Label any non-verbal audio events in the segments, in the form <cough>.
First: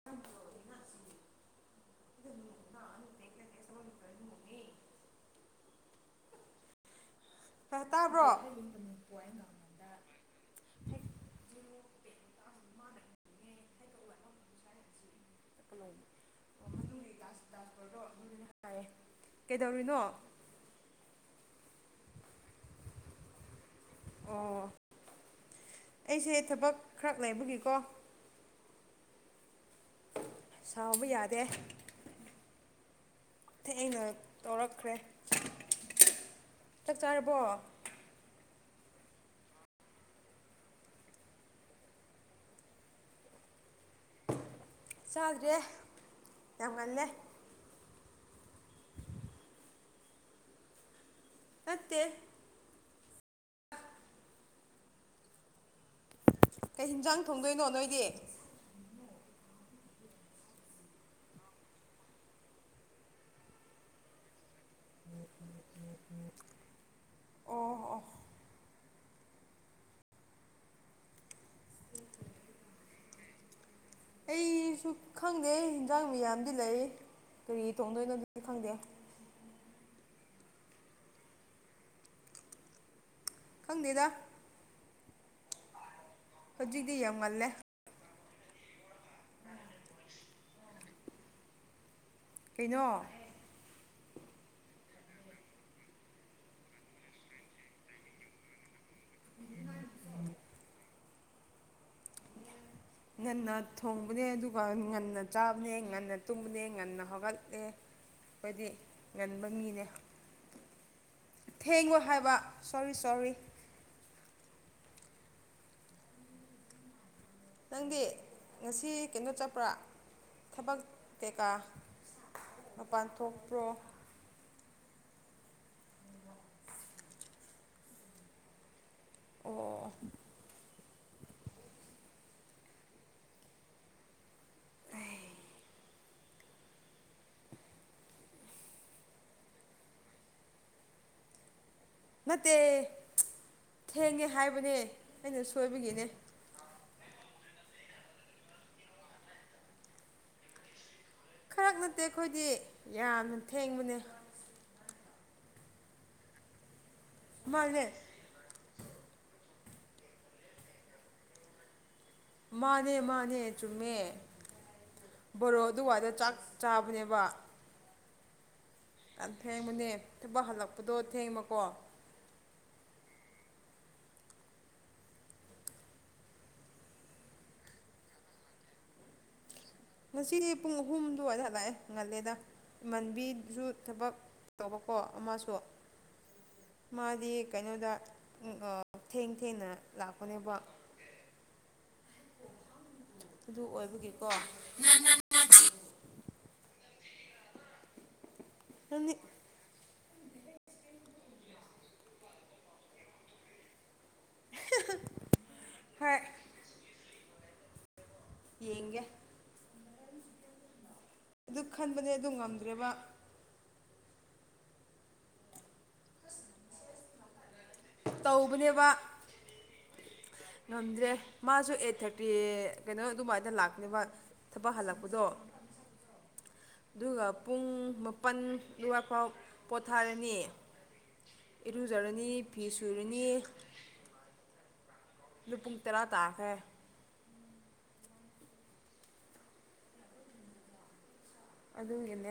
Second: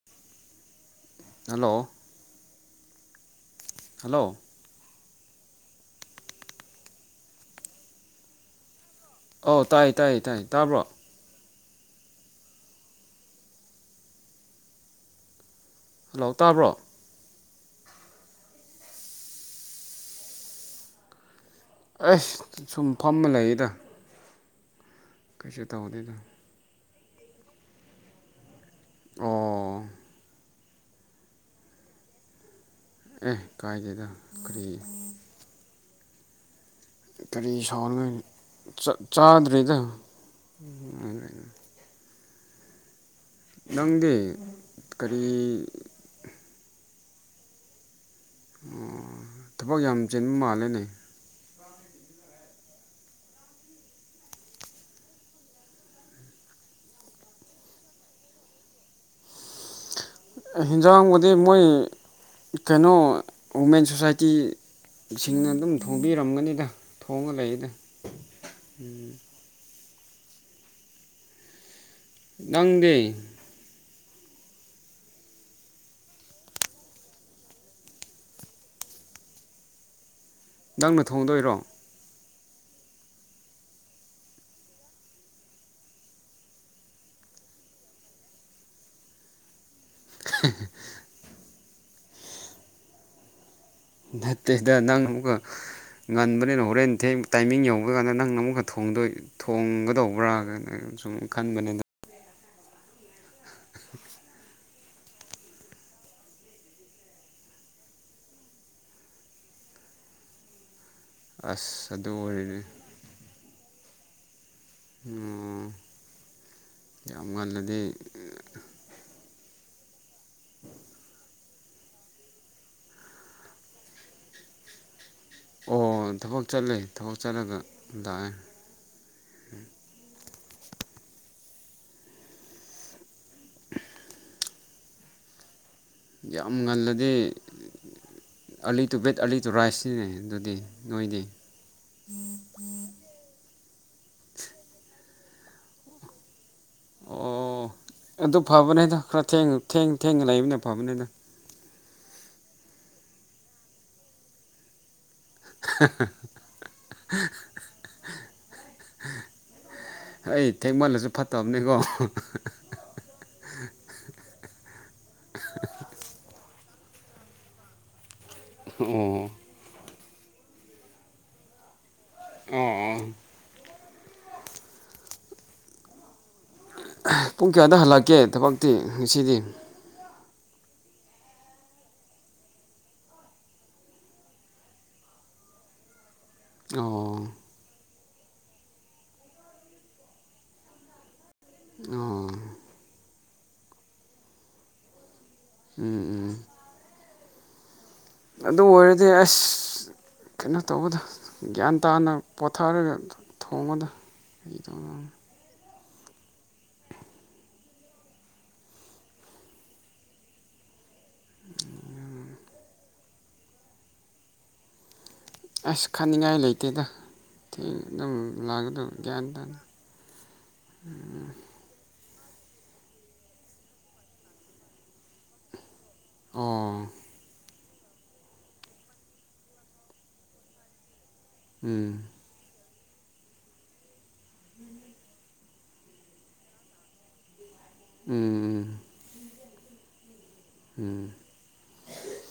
<unintelligible> hello <unintelligible> hello <unintelligible> ꯇꯥꯕ꯭ꯔꯣ ꯑꯧ ꯇꯥꯏ ꯇꯥꯏꯌꯦ ꯇꯥꯏ ꯇꯥꯕ꯭ꯔꯣ ꯍꯂꯣ ꯇꯥꯕ꯭ꯔꯣ ꯀꯩꯗꯧꯔꯤꯅꯣ ꯑꯩꯁ ꯁꯨꯝ ꯐꯝꯃ ꯂꯩꯌꯦꯗ ꯑꯣ ꯀꯩꯁꯨ ꯇꯧꯗꯦꯗ ꯑꯩꯁꯦ ꯊꯕꯛ ꯈꯔ ꯂꯩꯕꯒꯤꯀꯣ ꯑꯣ ꯁꯥꯎꯕ ꯌꯥꯗꯦ ꯑꯦ ꯊꯦꯡꯅ ꯀꯥꯏꯗꯦꯗ ꯀꯔꯤ ꯇꯧꯔꯛꯈ꯭ꯔꯦ ꯆꯥꯛ ꯆꯥꯔꯕꯣ ꯀꯔꯤ ꯁꯥꯎꯗꯣꯏꯅꯣ ꯆꯥ ꯆꯥꯗ꯭ꯔꯦꯗ ꯅꯪꯗꯤ ꯀꯔꯤ ꯆꯥꯗ꯭ꯔꯤꯍꯦ ꯌꯥꯝ ꯉꯜꯂꯦ ꯊꯕꯛ ꯌꯥꯝ ꯆꯤꯟ ꯃꯥꯜꯂꯦꯅꯦ ꯅꯠꯇꯦ ꯀꯩ ꯍꯤꯟꯖꯥꯡ ꯊꯣꯡꯗꯣꯏꯅꯣ ꯅꯣꯏꯗꯤ ꯍꯤꯟꯖꯥꯡꯕꯨꯗꯤ ꯃꯣꯏ ꯀꯩꯅꯣ ꯋꯨꯃꯦꯟ ꯁꯣꯁꯥꯏꯇꯤ ꯁꯤꯡꯅ ꯑꯗꯨꯝ ꯊꯣꯡꯕꯤꯔꯝꯒꯅꯤꯗ ꯊꯣꯡꯉ ꯂꯩꯗ ꯑꯣ ꯑꯣ <unintelligible> ꯅꯪꯗꯤ ꯑꯩꯁꯨ ꯈꯪꯗꯦ ꯌꯦꯟꯖꯥꯡ ꯃꯌꯥꯝꯗꯤ ꯂꯩ ꯀꯔꯤ ꯊꯣꯡꯗꯣꯏꯅꯣꯗꯨꯗꯤ ꯈꯪꯗꯦ ꯅꯪꯅ ꯊꯣꯡꯗꯣꯏꯔꯣ ꯈꯪꯗꯦꯗ ꯍꯧꯖꯤꯛꯇꯤ ꯌꯥꯝ ꯉꯜꯂꯦ <unintelligible> <unintelligible> ꯀꯩꯅꯣ ꯅꯠꯇꯦꯗ ꯅꯪ ꯑꯃꯨꯛꯀ ꯉꯟꯕꯅꯤꯅ ꯍꯣꯔꯦꯟ ꯊꯦꯡ ꯇꯥꯏꯃꯤꯡ ꯌꯧꯕ ꯀꯥꯟꯗ ꯅꯪꯅ ꯑꯃꯨꯛꯀ ꯊꯣꯡꯗꯣꯏ ꯊꯣꯡꯒꯗꯧꯕ꯭ꯔꯥꯒꯅ ꯁꯨꯝ ꯈꯟꯕꯅꯤꯗ ꯉꯟꯅ ꯊꯣꯡꯕꯅꯦ ꯑꯗꯨꯒ ꯉꯟꯅ ꯆꯥꯕꯅꯦ ꯉꯟꯅ ꯇꯨꯝꯕꯅꯦ ꯉꯟꯅ ꯍꯧꯒꯠꯂꯦ ꯑꯩꯈꯣꯏꯗꯤ ꯉꯟꯕ ꯃꯤꯅꯦ ꯑꯁ ꯊꯦꯡꯕ ꯑꯗꯨ ꯍꯥꯏꯕ ꯑꯣꯏꯔꯗꯤ ꯁꯣꯔꯤ ꯁꯣꯔꯤ ꯎꯝ ꯌꯥꯝ ꯉꯟꯂꯤ ꯅꯪꯗꯤ ꯉꯁꯤ ꯀꯩꯅꯣ ꯆꯠꯄ꯭ꯔꯥ ꯊꯕꯛ ꯀꯩꯀꯥ ꯃꯄꯥꯟ ꯊꯣꯛꯄ꯭ꯔꯣ ꯑꯣ ꯊꯕꯛ ꯆꯠꯂꯦ ꯊꯕꯛ ꯆꯠꯂꯒ ꯂꯥꯛꯑꯦ ꯑꯣ ꯌꯥꯝ ꯉꯜꯂꯗꯤ early to bed early to ꯔꯥꯏꯁꯁꯤꯅꯦ ꯑꯗꯨꯗꯤ ꯅꯣꯏꯗꯤ ꯅꯠꯇꯦ ꯊꯦꯡꯉꯦ ꯍꯥꯏꯕꯅꯦ ꯑꯩꯅ ꯁꯣꯏꯕꯒꯤꯅꯦ ꯑꯣ ꯑꯗꯨ ꯐꯕꯅꯦꯗ ꯈꯔ ꯊꯦꯡꯉ ꯊꯦꯡ ꯊꯦꯡꯉ ꯂꯩꯕꯅꯦ ꯐꯕꯅꯤꯗ ꯈꯔꯛ ꯅꯠꯇꯦ ꯑꯩꯈꯣꯏꯗꯤ ꯌꯥꯝꯅ ꯊꯦꯡꯕꯅꯦ <unintelligible> ꯃꯥꯅꯦ ꯍꯩ ꯊꯦꯡꯃꯜꯂꯁꯨ ꯐꯠꯇꯕꯅꯤꯀꯣ ꯃꯥꯅꯦ ꯃꯥꯅꯦ ꯆꯨꯝꯃꯦ ꯕꯣꯔꯣ ꯑꯗꯨꯋꯥꯏꯗ ꯆꯥꯛ ꯆꯥꯕꯅꯦꯕ ꯑꯣ ꯌꯥꯝ ꯊꯦꯡꯕꯅꯦ ꯊꯕꯛ ꯍꯜꯂꯛꯄꯗꯣ ꯊꯦꯡꯕꯀꯣ ꯑ ꯑ ꯄꯨꯡ ꯀꯌꯥꯗ ꯍꯜꯂꯛꯀꯦ ꯊꯕꯛꯇꯤ ꯉꯁꯤꯗꯤ ꯉꯁꯤꯗꯤ ꯄꯨꯡ ꯑꯍꯨꯝ ꯑꯗꯨꯋꯥꯏꯗ ꯍꯂꯛꯑꯦ ꯉꯜꯂꯦꯗ ꯏꯃꯥꯟꯕꯤꯁꯨ ꯊꯕꯛ ꯇꯧꯕꯀꯣ ꯑꯃꯁꯨ ꯑꯣ ꯃꯥꯗꯤ ꯀꯩꯅꯣꯗ ꯊꯦꯡ ꯊꯦꯡꯅ ꯂꯥꯛꯄꯅꯦꯕ ꯑꯣ ꯑꯗꯨ ꯑꯣꯏꯕꯒꯤꯀꯣ ꯎꯝ ꯎꯝ ꯑꯗꯨ ꯑꯣꯏꯔꯗꯤ ꯅꯪꯗꯤ ꯑꯁ ꯀꯩꯅꯣ ꯇꯧꯕꯗ ꯒ꯭ꯌꯥꯟ ꯇꯥꯅ ꯄꯣꯊꯥꯔꯒ ꯊꯣꯡꯕꯗ ꯑꯩꯗꯣ ꯍꯣꯏ ꯌꯦꯡꯒꯦ ꯑꯗꯨ ꯈꯟꯕꯅꯦ ꯑꯗꯨ ꯉꯝꯗ꯭ꯔꯦꯕ ꯑꯁ ꯈꯥꯅꯤꯡꯉꯥꯏ ꯂꯩꯇꯦꯗ ꯊꯦꯡ ꯑꯗꯨꯝ ꯂꯥꯛꯒꯗꯕ ꯒ꯭ꯌꯥꯟ ꯇꯥꯅ ꯅꯗ꯭ꯔꯦ ꯃꯥꯁꯨꯣ ꯑꯦꯊꯠ ꯄꯦ ꯀꯩꯅꯣ ꯑꯗꯨꯃꯥꯏꯅ ꯂꯥꯛꯅꯦꯕ ꯊꯕꯛ ꯍꯜꯂꯛꯄꯗꯣ ꯑꯣ ꯑꯗꯨꯒ ꯄꯨꯡ ꯃꯥꯄꯟ ꯑꯗꯨꯋꯥꯏ ꯐꯥꯎ ꯄꯣꯊꯥꯔꯅꯤ ꯎꯝ ꯏꯔꯨꯖꯔꯅꯤ ꯐꯤ ꯁꯨꯔꯅꯤ ꯄꯨꯡ ꯇꯔꯥ ꯇꯥꯈ꯭ꯔꯦ ꯎꯝ ꯎꯝ ꯎꯝ ꯑꯗꯨꯒꯤꯅꯦ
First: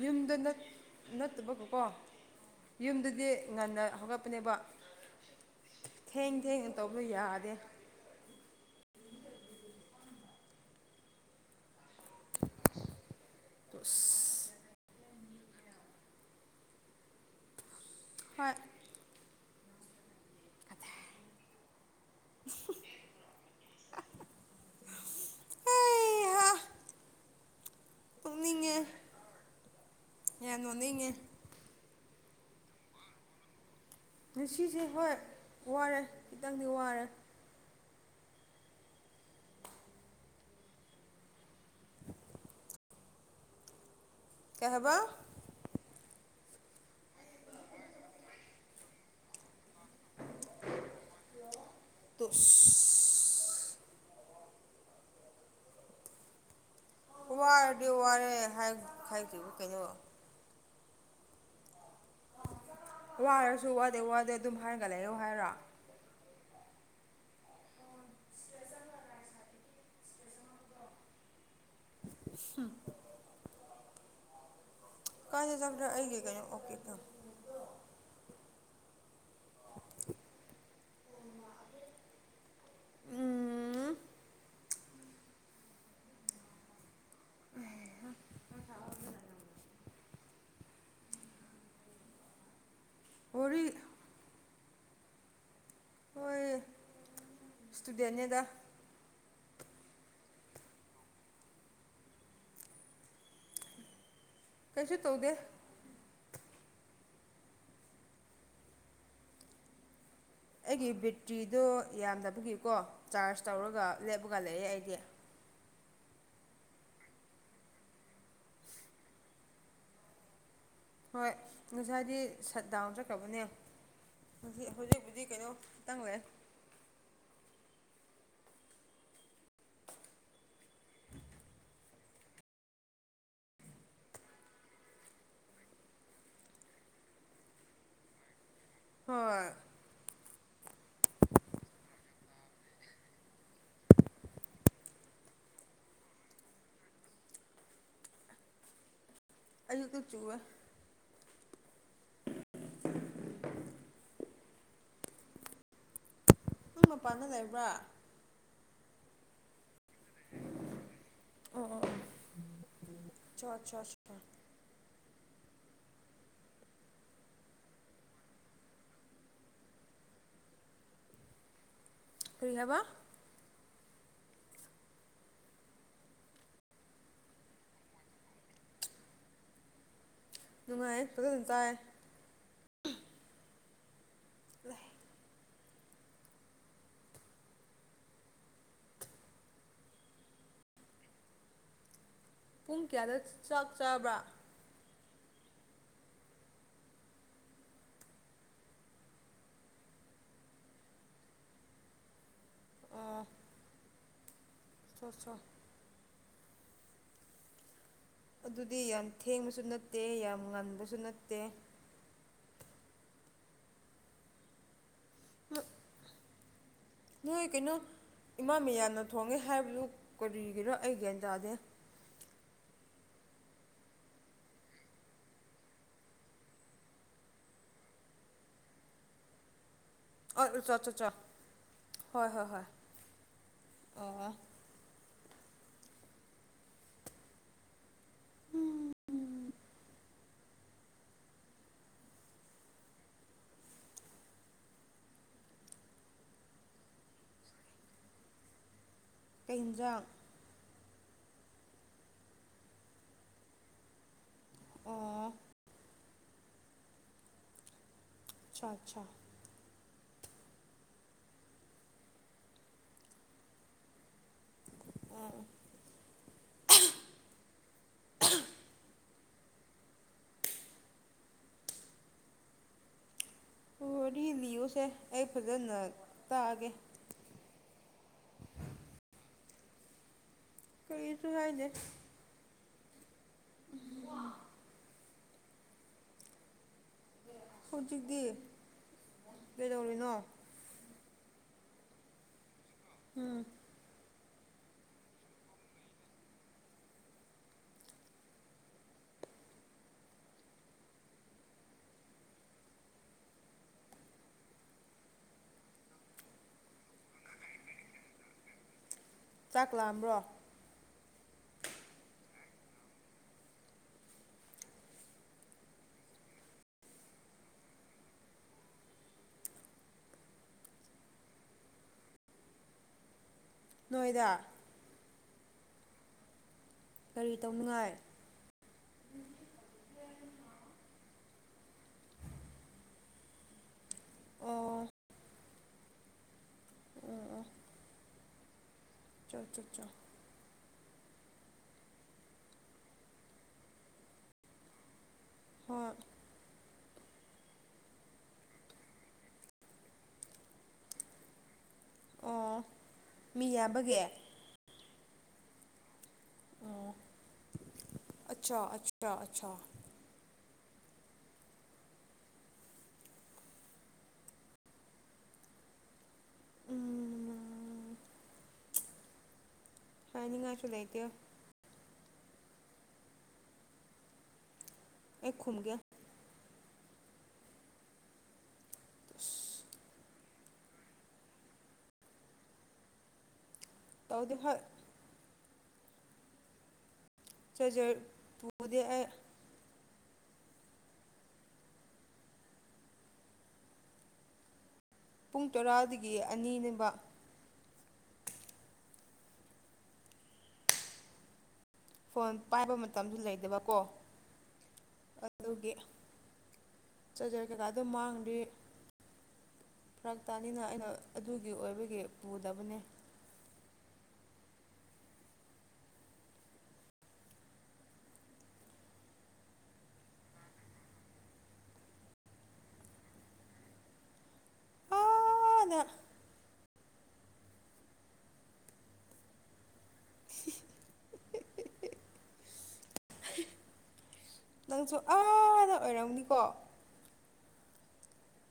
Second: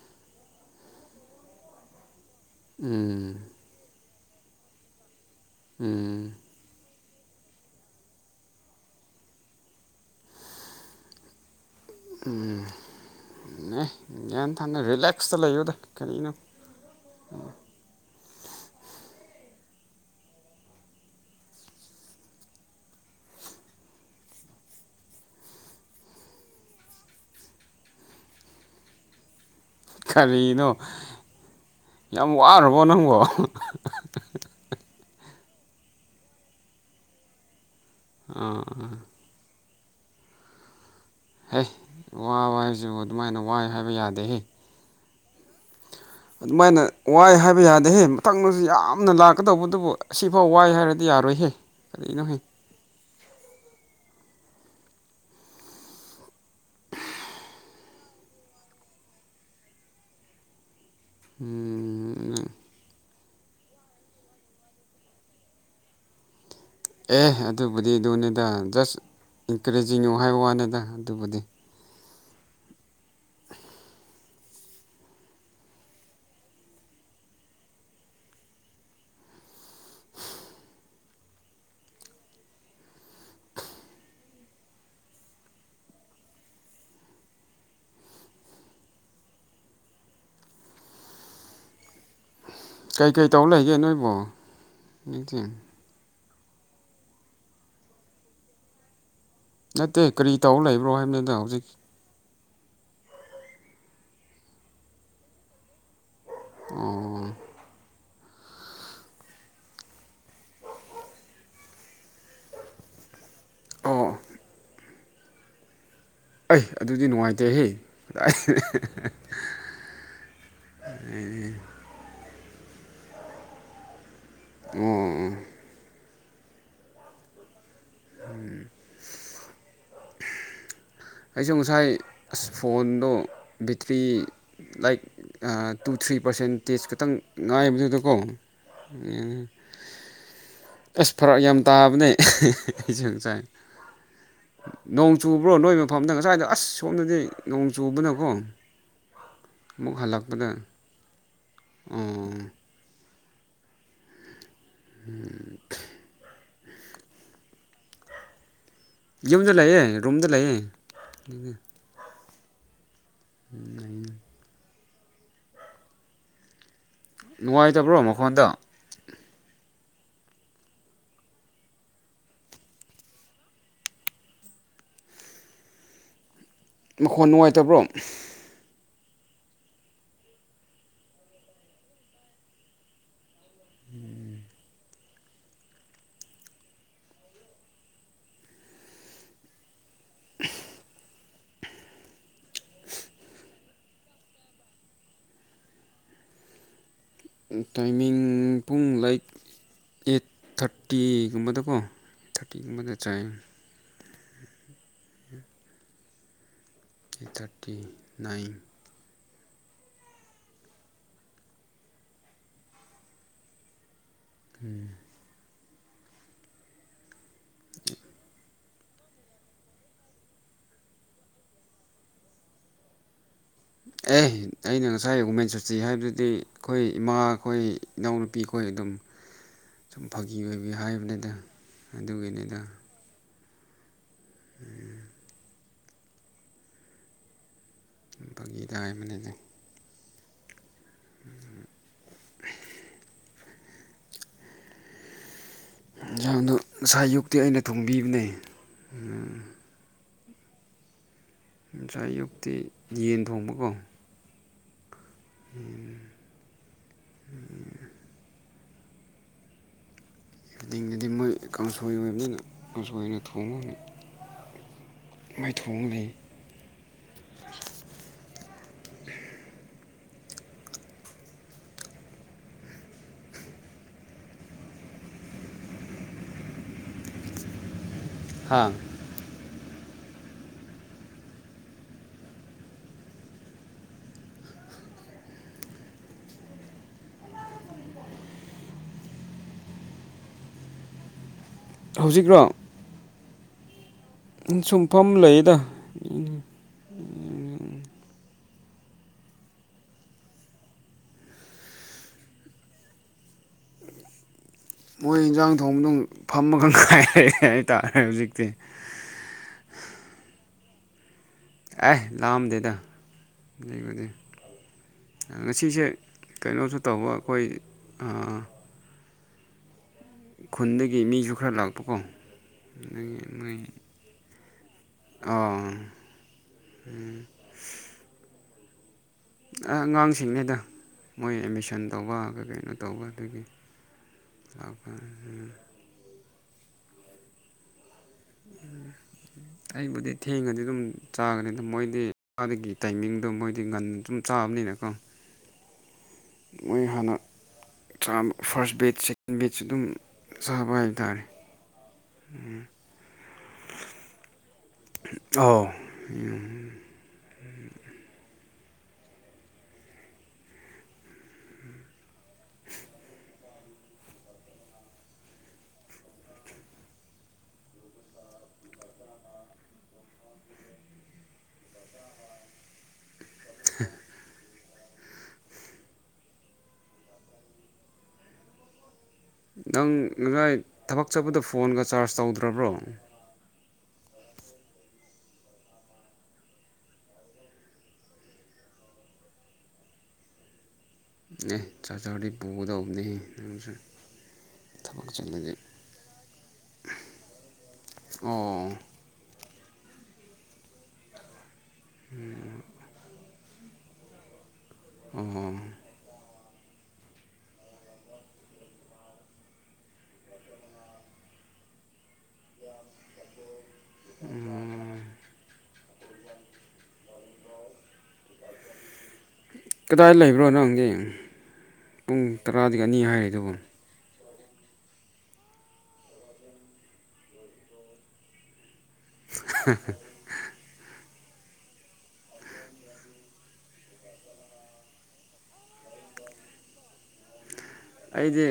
ꯌꯨꯝꯗ ꯅꯠꯇꯕꯀꯣꯀꯣ ꯌꯨꯝꯗꯨꯗꯤ ꯎꯝ ꯉꯟꯅ ꯍꯧꯒꯛꯄꯅꯦꯕ ꯊꯦꯡ ꯎꯝ ꯊꯦꯡꯅ ꯇꯧꯕꯁꯨ ꯌꯥꯗꯦ ꯎꯝ ꯑꯁ ꯊꯅ ꯔꯤꯂꯦꯛꯁꯇ ꯂꯩꯌꯨꯗ ꯀꯔꯤꯅꯣ ꯍꯣꯏ ꯑꯗ ꯑꯦꯉ ꯀꯔꯤꯅꯣ ꯌꯥꯝ ꯋꯥꯔꯕꯣ ꯅꯪꯕꯣ ꯉꯁꯤꯁꯦ ꯍꯣꯏ ꯋꯥꯔꯦ ꯈꯤꯇꯪꯗꯤ ꯋꯥꯔꯦ ꯑ ꯍꯦ ꯋꯥꯕ ꯍꯥꯏꯁꯨ ꯑꯗꯨꯃꯥꯏꯅ ꯋꯥꯏ ꯍꯥꯏꯕ ꯌꯥꯗꯦꯍꯦ ꯀꯍꯕ ꯑꯗꯨꯃꯥꯏꯅ ꯋꯥꯏ ꯍꯥꯏꯕ ꯌꯥꯗꯦꯍꯦ ꯃꯊꯪꯗꯁꯨ ꯌꯥꯝꯅ ꯂꯥꯛꯀꯗꯧꯕꯗꯨꯕꯨ ꯑꯁꯤꯐꯥꯎ ꯋꯥꯏ ꯍꯥꯏꯔꯗꯤ ꯌꯥꯔꯣꯏꯍꯦ ꯀꯔꯤꯒꯤꯅꯣ ꯍ ꯇꯨꯁ ꯋꯥꯔꯗꯤ ꯋꯥꯔꯦ ꯍꯥꯏꯈꯤꯕ ꯀꯩꯅꯣ ꯎꯝ ꯋꯥꯔꯁꯨ ꯋꯥꯗꯦ ꯋꯥꯗꯦ ꯑꯗꯨꯝ ꯍꯥꯏꯔꯒ ꯂꯩꯔꯣ ꯍꯥꯏꯔꯣ ꯑꯦ ꯑꯗꯨꯕꯨꯗꯤ ꯑꯗꯨꯅꯤꯗ ꯖꯁ ꯏꯟꯀꯔꯦꯖꯤꯡꯉꯣ ꯍꯥꯏꯕ ꯋꯥꯅꯤꯗ ꯑꯗꯨꯕꯨꯗꯤ ꯁ ꯀꯥꯏꯗ ꯆ ꯑꯩꯒꯦ ꯀꯣ ꯑꯣꯀꯦ ꯀ <unintelligible> ꯎꯝ ꯇꯥꯎ ꯀꯩꯀꯩ ꯇꯧ ꯋꯥꯔꯤ ꯂꯩꯒꯦ ꯅꯣꯏꯕꯨꯣ ꯌꯦ ꯏꯁ ꯇꯨꯗ ꯑꯅꯦꯗ ꯅꯠꯇꯦ ꯀꯔꯤ ꯇꯧꯕ ꯂꯩꯕ꯭ꯔꯣ ꯍꯥꯏꯕꯅꯤꯗ ꯍꯧꯖꯤꯛ ꯀꯩꯁꯨ ꯇꯧꯗꯦ ꯎꯝ ꯑꯩꯒꯤ ꯕꯦꯇ꯭ꯔꯤꯗꯨꯣ ꯌꯥꯝꯗꯕꯒꯤꯀꯣ ꯆꯥꯔꯖ ꯇꯧꯔꯒ ꯑꯣ ꯂꯦꯞꯄꯒ ꯂꯩꯔꯦ ꯑꯩꯗꯤ ꯑꯩ ꯑꯗꯨꯗꯤ ꯅꯨꯡꯉꯥꯏꯇꯦꯍ ꯍꯣꯏ ꯉꯁꯥꯏꯗꯤ ꯁꯠ ꯗꯥꯎꯟ ꯆꯠꯀꯕꯅꯦ ꯉ ꯑꯣ ꯍꯧꯖꯤꯛꯄꯨꯗꯤ ꯑꯣ ꯀꯩꯅꯣ ꯇꯪꯦ ꯎꯝ ꯑꯩꯁꯨ ꯉꯁꯥꯏ ꯑꯁ ꯐꯣꯟꯗꯣ battery like two three percentage ꯈꯇꯪ ꯉꯥꯏꯕꯗꯨꯗꯀꯣ ꯎꯝ ꯍꯣꯏ ꯑꯁ ꯐꯔꯛ ꯌꯥꯝ ꯇꯥꯕꯅꯦ ꯑꯩꯁꯨ ꯉꯁꯥꯏ ꯅꯣꯡ ꯆꯨꯕ꯭ꯔꯣ ꯅꯣꯏꯃꯛ ꯃꯐꯝꯗ ꯉꯁꯥꯏꯗ ꯑꯁ ꯁꯣꯝꯗꯗꯤ ꯅꯣꯡ ꯆꯨꯕꯅꯀꯣ ꯑꯃꯨꯛ ꯑꯌꯨꯛꯇ ꯆꯨꯋꯦ ꯍꯜꯂꯛꯄꯗ ꯑꯣ ꯎꯝ ꯅꯪ ꯃꯄꯥꯟꯗ ꯂꯩꯕ꯭ꯔꯥ ꯌꯨꯝꯗ ꯂꯩꯌꯦ ꯔꯨꯝꯗ ꯂꯩꯌꯦ ꯆꯣꯠ ꯆꯣꯠ ꯅꯨꯡꯉꯥꯏꯇꯕ꯭ꯔꯣ ꯃꯈꯣꯟꯗꯣ ꯀꯔꯤ ꯍꯥꯏꯕ ꯃꯈꯣꯟ ꯅꯨꯡꯉꯥꯏꯇꯕ꯭ꯔꯣ ꯅꯨꯡꯉꯥꯏꯌꯦ ꯐꯖꯅ ꯇꯥꯏꯌꯦ <inaudible> <unintelligible> ꯄꯨꯡ ꯀꯌꯥꯗ ꯆꯥꯛ ꯆꯥꯕ꯭ꯔꯥ ꯇꯥꯏꯃꯤꯡ ꯄꯨꯡ ꯂꯥꯏꯛ ꯑꯦꯠ ꯊꯥꯔꯇꯤꯒꯨꯝꯕꯗꯀꯣ ꯊꯥꯔꯇꯤꯒꯨꯝꯕꯗ ꯆꯥꯏ ꯆꯣ ꯆꯣ ꯏꯇꯠ ꯑꯗꯨꯗꯤ ꯌꯥꯝ ꯊꯦꯡꯕꯁꯨ ꯅꯠꯇꯦ ꯌꯥꯝ ꯉꯟꯕꯁꯨ ꯅꯠꯇꯦ ꯎꯝ <inaudible> ꯅꯣꯏ ꯀꯩꯅꯣ ꯏꯃꯥ ꯃꯌꯥꯝꯅ ꯊꯣꯡꯉꯦ ꯍꯥꯏꯕꯗꯨ ꯀꯔꯤꯒꯤꯔ ꯑꯩ ꯒ꯭ꯌꯥꯟ ꯇꯥꯗꯦ ꯑꯦ ꯑꯩꯅ ꯉꯁꯥꯏ ꯋꯨꯃꯦꯟ ꯁꯣꯁꯇꯤ ꯍꯥꯏꯕꯗꯨꯗꯤ ꯑꯩꯈꯣꯏ ꯏꯃꯥ ꯈꯣꯏ ꯏꯅꯥꯎꯅꯨꯄꯤ ꯈꯣꯏ ꯑꯗꯨꯝ <inaudible> ꯁꯨꯝ ꯐꯥꯒꯤ ꯑꯥ ꯆꯥ ꯑꯣꯏꯕꯩ ꯆꯥ ꯆꯥ ꯍꯥꯏꯕꯅꯤꯗ ꯍꯣꯏ ꯍꯣꯏ ꯑꯗꯨꯒꯤꯅꯤꯗ ꯍꯣꯏ ꯑꯣ ꯐꯒꯤꯗ ꯍꯥꯏꯕꯅꯤꯗ <inaudible> ꯏꯟꯖꯥꯡꯗꯣ ꯉꯁꯥꯏ ꯑꯌꯨꯛꯇꯤ ꯑꯩꯅ ꯊꯣꯡꯕꯤꯕꯅꯦ ꯀꯩ ꯏꯟꯖꯥꯡ ꯉꯁꯥꯏ ꯑꯌꯨꯛꯇꯤ ꯌꯦꯟ ꯊꯣꯡꯕꯀꯣ ꯑꯣ ꯎꯝ ꯑꯆꯥ ꯑꯆꯥ <unintelligible> ꯃꯣꯏ ꯀꯥꯡꯁꯣꯏ ꯑꯣꯏꯕꯅꯤꯅ ꯀꯥꯡꯁꯣꯏꯅ ꯊꯣꯡꯉꯣꯅꯤ ꯑꯣ ꯃꯥꯏ ꯊꯣꯡ ꯂꯩ ꯋꯥꯔꯤ ꯂꯤꯌꯨꯁꯦ ꯑꯩ ꯐꯖꯅ ꯇꯥꯒꯦ ꯍꯥꯥ ꯀꯔꯤꯁꯨ ꯍꯥꯏꯗꯦ <inaudible> ꯍꯧꯖꯤꯛꯇꯤ ꯀꯩꯗꯧꯔꯤꯅꯣ ꯍꯧꯖꯤꯛꯔꯣ ꯎꯝ ꯁꯨꯡꯐꯝ ꯂꯩꯗ ꯏꯅꯦ ꯃꯣꯏ ꯏꯟꯖꯥꯡ ꯊꯣꯡꯗ ꯐꯝꯃ ꯈꯪꯈꯥꯏꯔꯛꯑꯦ ꯍꯥꯏꯇꯥꯔꯦ ꯍꯧꯖꯤꯛꯇꯤ ꯆꯥꯛ ꯂꯥꯛꯑꯝꯕ꯭ꯔꯣ ꯑꯦꯍ ꯂꯝ ꯗꯦꯗꯣꯗꯤ ꯉꯁꯤꯁꯦ ꯀꯩꯅꯣꯁꯨ ꯇꯧꯕ ꯑꯩꯈꯣꯏ ꯈꯨꯟꯗꯒꯤ ꯃꯤꯁꯨ ꯈꯔ ꯂꯥꯛꯄꯀꯣ ꯑꯗꯒꯤ ꯃꯣꯏ ꯅꯣꯏꯗ ꯑ ꯀꯔꯤ ꯇꯧꯅꯤꯉꯥꯏ ꯑꯉꯥꯡꯁꯤꯡꯉꯩꯗ ꯃꯣꯏ ꯑꯦꯠꯃꯤꯁꯟ ꯇꯧꯕ ꯀ ꯀꯩꯅꯣ ꯇꯧꯕ ꯑꯗꯨꯒꯤ ꯆꯥꯎ ꯑꯣ ꯎꯝ ꯎ ꯆꯣ ꯑꯩꯕꯨ ꯊꯦꯡꯉꯗꯤ ꯑꯗꯨꯝ ꯆꯥꯒꯅꯤ ꯑꯗꯨ ꯃꯣꯏꯗꯤ ꯑꯥꯗꯒꯤ ꯇꯥꯏꯃꯤꯡꯗꯣ ꯃꯣꯏꯗꯤ ꯉꯒꯟ ꯁꯨꯝ ꯆꯥꯕꯅꯤꯅꯀꯣ ꯍꯣꯏ ꯃꯣꯏ ꯍꯥꯟꯅ ꯆꯥꯕ ꯐꯥꯔꯁ ꯕꯦꯗ ꯁꯦꯀꯦꯟ ꯕꯦꯗꯁꯨ ꯑꯗꯨꯝ ꯆꯥꯕ ꯍꯥꯏꯇꯥꯔꯦ ꯑꯣ ꯃꯤ ꯌꯥꯕꯒꯦ ꯑ ꯑꯣ ꯑꯆꯥ ꯑꯆꯥꯆꯥ ꯑꯆꯥ ꯎꯝ ꯁꯥꯏꯅꯤꯡꯉꯥꯏꯁꯨ ꯂꯩꯥꯏꯇꯣ ꯍ ꯑꯩ ꯈꯣꯝꯒꯦ ꯑ ꯅꯪ ꯉꯁꯥꯏ ꯊꯕꯛ ꯆꯠꯄꯗ ꯐꯣꯟꯒ ꯆꯥꯔꯖ ꯇꯧꯗ꯭ꯔꯕ꯭ꯔꯣ ꯇꯧꯗꯨ ꯍꯣꯏ ꯆꯖ ꯄꯨꯗꯤ ꯑꯦ ꯆꯥ ꯆꯋꯥ ꯋꯥꯔꯤꯤ ꯄꯨꯎꯗ ꯍꯅꯤ ꯄꯨꯡ ꯇꯔꯥꯗꯒꯤ ꯑꯅꯤꯅꯦꯕ ꯑꯣ ꯐꯣꯟ ꯄꯥꯏꯕ ꯃꯇꯝꯁꯨ ꯂꯩꯗꯕꯀꯣ ꯑꯣ ꯑꯗꯨꯒꯤ ꯆꯥꯖꯔ ꯀꯩꯀꯥ ꯑꯗꯨ ꯃꯥꯡꯗꯦ ꯐꯔꯛꯇꯥꯅꯤꯅ ꯑꯩꯅ ꯑꯗꯨꯒꯤ ꯑꯣꯏꯕꯒꯤ ꯄꯨꯗꯕꯅꯦ ꯑꯣ ꯀꯗꯥꯏ ꯂꯩꯕ꯭ꯔꯣ ꯅꯪꯗꯤ ꯄꯨꯡ ꯇꯔꯥꯗꯒꯤ ꯑꯅꯤ ꯍꯥꯏꯔꯦ ꯑꯗꯨꯕꯨ ꯑꯗ <inaudible> <inaudible> ꯅꯪꯁꯨ ꯑꯥꯗ ꯑꯣꯏꯔꯝꯅꯤꯀꯣ ꯑꯩꯗꯤ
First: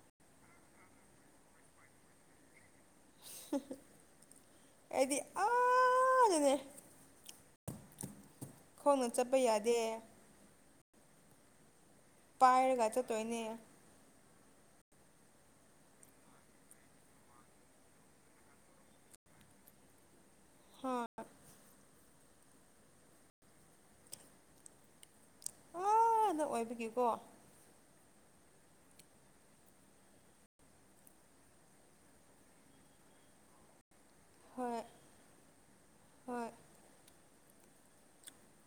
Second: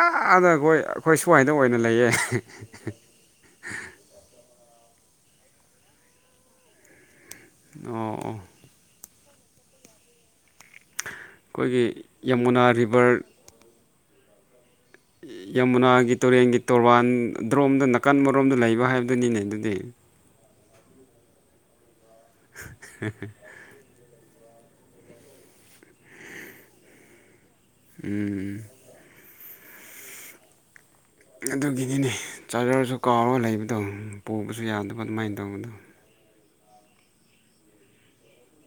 ꯑꯥꯗ ꯑꯩꯈꯣꯏ ꯑꯩꯈꯣꯏ ꯁ꯭ꯋꯥꯏꯗ ꯑꯣꯏꯅ ꯂꯩꯌꯦ ꯑꯩꯗꯤ ꯑꯔꯅꯦ ꯑꯣ ꯑꯣ ꯈꯣꯡꯅ ꯆꯠꯄ ꯌꯥꯗꯦ ꯑꯩꯈꯣꯏꯒꯤ ꯌꯃꯨꯅꯥ ꯄꯥꯏꯔꯒ ꯔꯤꯕꯔ ꯆꯠꯇꯣꯏꯅꯦ ꯌꯃꯨꯅꯥꯒꯤ ꯇꯨꯔꯦꯟꯒꯤ ꯇꯣꯔꯕꯥꯟꯗ꯭ꯔꯣꯝꯗ ꯅꯥꯀꯟꯕꯔꯣꯝꯗ ꯂꯩꯕ ꯍꯥꯏꯕꯗꯨꯅꯤꯅꯦ ꯑꯗꯨꯗꯤ ꯍꯥꯠ <inaudible> <inaudible> ꯑꯥꯅ ꯑꯣꯏꯕꯒꯤꯀꯣ ꯎꯝ ꯎꯝ ꯑꯗꯨꯒꯤꯗꯤꯅꯦ ꯆꯥꯔꯖꯔꯁꯨ ꯀꯥꯎꯔꯒ ꯂꯩꯕꯗꯣ ꯄꯨꯕꯁꯨ ꯍꯣꯏ ꯌꯥꯗꯕ ꯑꯗꯨꯃꯥꯏꯅ ꯇꯧꯕꯗꯣ ꯍꯣꯏ